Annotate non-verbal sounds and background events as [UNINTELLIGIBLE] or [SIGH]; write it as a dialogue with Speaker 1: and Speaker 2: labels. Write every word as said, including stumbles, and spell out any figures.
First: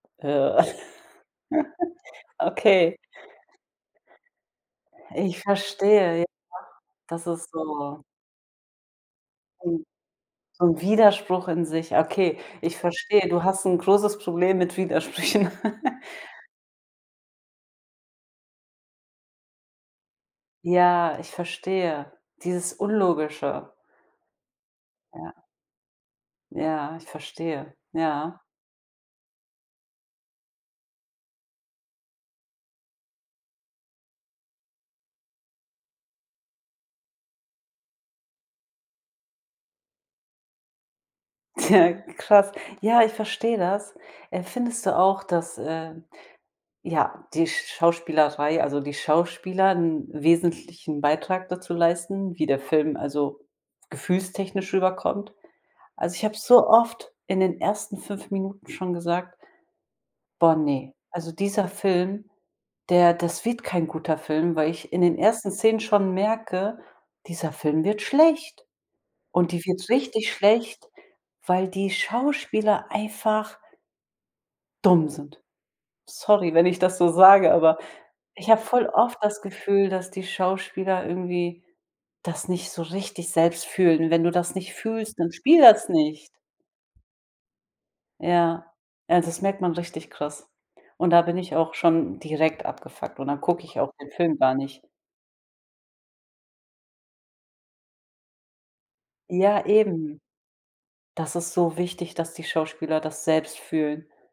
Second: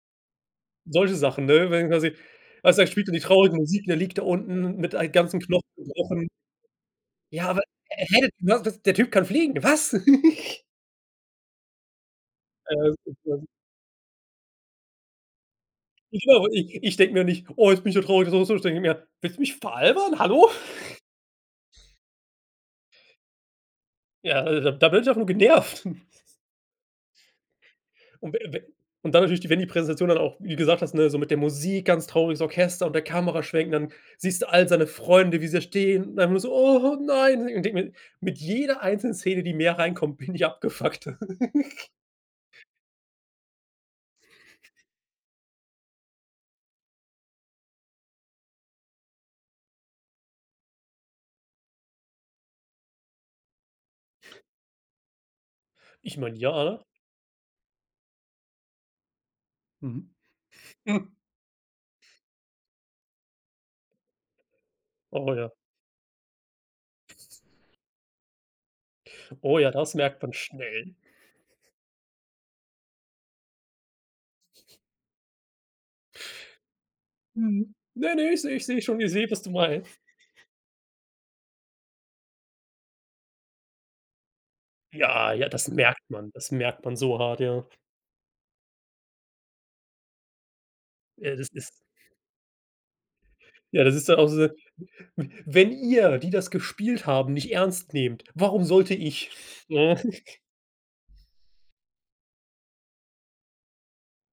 Speaker 1: Äh,
Speaker 2: Solche Sachen, ne? Wenn quasi
Speaker 1: [GIGGLES]
Speaker 2: weißt du, da
Speaker 1: okay.
Speaker 2: spielt dann die traurige Musik und er liegt da unten mit ei
Speaker 1: Ich
Speaker 2: ganzen Knochen
Speaker 1: verstehe, ja.
Speaker 2: gebrochen.
Speaker 1: Das
Speaker 2: Ja,
Speaker 1: ist
Speaker 2: aber
Speaker 1: so
Speaker 2: er hätte, ne, das der Typ kann fliegen,
Speaker 1: [UNINTELLIGIBLE]
Speaker 2: was? [CHUCKLES]
Speaker 1: 'N Widerspruch in sich, okay, ich
Speaker 2: Äh,.
Speaker 1: verstehe, du
Speaker 2: [UNINTELLIGIBLE]
Speaker 1: hast 'n großes Problem mit Widersprüchen. [CHUCKLES]
Speaker 2: Jo, ich ich denke mir nicht: „Oh, jetzt bin ich ja traurig“, [UNINTELLIGIBLE] ich denke mir: „Willst du mich veralbern? Hallo?“ [CHUCKLES]
Speaker 1: Ja, ich verstehe. Dieses Unlogische.
Speaker 2: Ja, äh, da da bin ich einfach nur
Speaker 1: Ja.
Speaker 2: genervt. [CHUCKLES]
Speaker 1: Ja, ich verstehe.
Speaker 2: Und we
Speaker 1: Ja.
Speaker 2: we und dann natürlich, wenn die Präsentation dann auch, wie du gesagt hast, ne, so mit der Musik, ganz trauriges Orchester und der Kameraschwenk und dann siehst du all seine Freunde, wie sie da stehen und dann immer so: „Oh nein“, und ich denke mir, mit jeder einzelnen Szene, die mehr reinkommt, bin ich abgefuckter. [LAUGHS]
Speaker 1: Tja, krass. Ja, ich verstehe das. Äh,
Speaker 2: [CHUCKLES]
Speaker 1: findest du auch, dass, äh, ja, die Schauspielerei also die Schauspieler 'n wesentlichen Beitrag dazu leisten, wie der Film also gefühlstechnisch rüberkommt? Also,
Speaker 2: Ich
Speaker 1: ich habe
Speaker 2: meine
Speaker 1: so
Speaker 2: ja.
Speaker 1: oft in den ersten fünf Minuten schon gesagt:
Speaker 2: Mhm.
Speaker 1: „Boah, ne.
Speaker 2: Hm
Speaker 1: Also, dieser Film, der das wird kein guter Film“, weil ich in den
Speaker 2: Oh ja.
Speaker 1: ersten Szenen schon merke: „Dieser Film wird schlecht“, und
Speaker 2: Oh
Speaker 1: die
Speaker 2: ja,
Speaker 1: wird
Speaker 2: das merkt
Speaker 1: richtig
Speaker 2: man
Speaker 1: schlecht,
Speaker 2: schnell.
Speaker 1: weil
Speaker 2: [SNORTS]
Speaker 1: die Schauspieler einfach
Speaker 2: [CHUCKLES]
Speaker 1: dumm sind. Sorry, wenn ich das so sage,
Speaker 2: Mhm.
Speaker 1: aber
Speaker 2: Ne, ne, ich
Speaker 1: ich
Speaker 2: sehe
Speaker 1: habe
Speaker 2: ich sehe
Speaker 1: voll
Speaker 2: schon ich
Speaker 1: oft
Speaker 2: sehe,
Speaker 1: das
Speaker 2: was du mein
Speaker 1: Gefühl, dass die
Speaker 2: [CHUCKLES]
Speaker 1: Schauspieler irgendwie das nicht so richtig selbst fühlen. Wenn du das nicht fühlst, dann
Speaker 2: Ja, ja,
Speaker 1: spiel
Speaker 2: das
Speaker 1: das
Speaker 2: merkt
Speaker 1: nicht.
Speaker 2: man. Das merkt man so hart, ja. [SNORTS]
Speaker 1: Ja, also das merkt man richtig krass und da
Speaker 2: Äh,
Speaker 1: bin
Speaker 2: das
Speaker 1: ich
Speaker 2: ist
Speaker 1: auch schon direkt abgefuckt und dann gucke ich
Speaker 2: Ja,
Speaker 1: auch
Speaker 2: das ist
Speaker 1: den
Speaker 2: dann auch
Speaker 1: Film
Speaker 2: so:
Speaker 1: gar nicht.
Speaker 2: „W wenn ihr, die das gespielt haben, nicht ernst nehmt, warum sollte ich?“
Speaker 1: Ja,
Speaker 2: [CHUCKLES] Ne?
Speaker 1: eben.
Speaker 2: [CHUCKLES]
Speaker 1: Das ist so wichtig, dass die Schauspieler das selbst fühlen.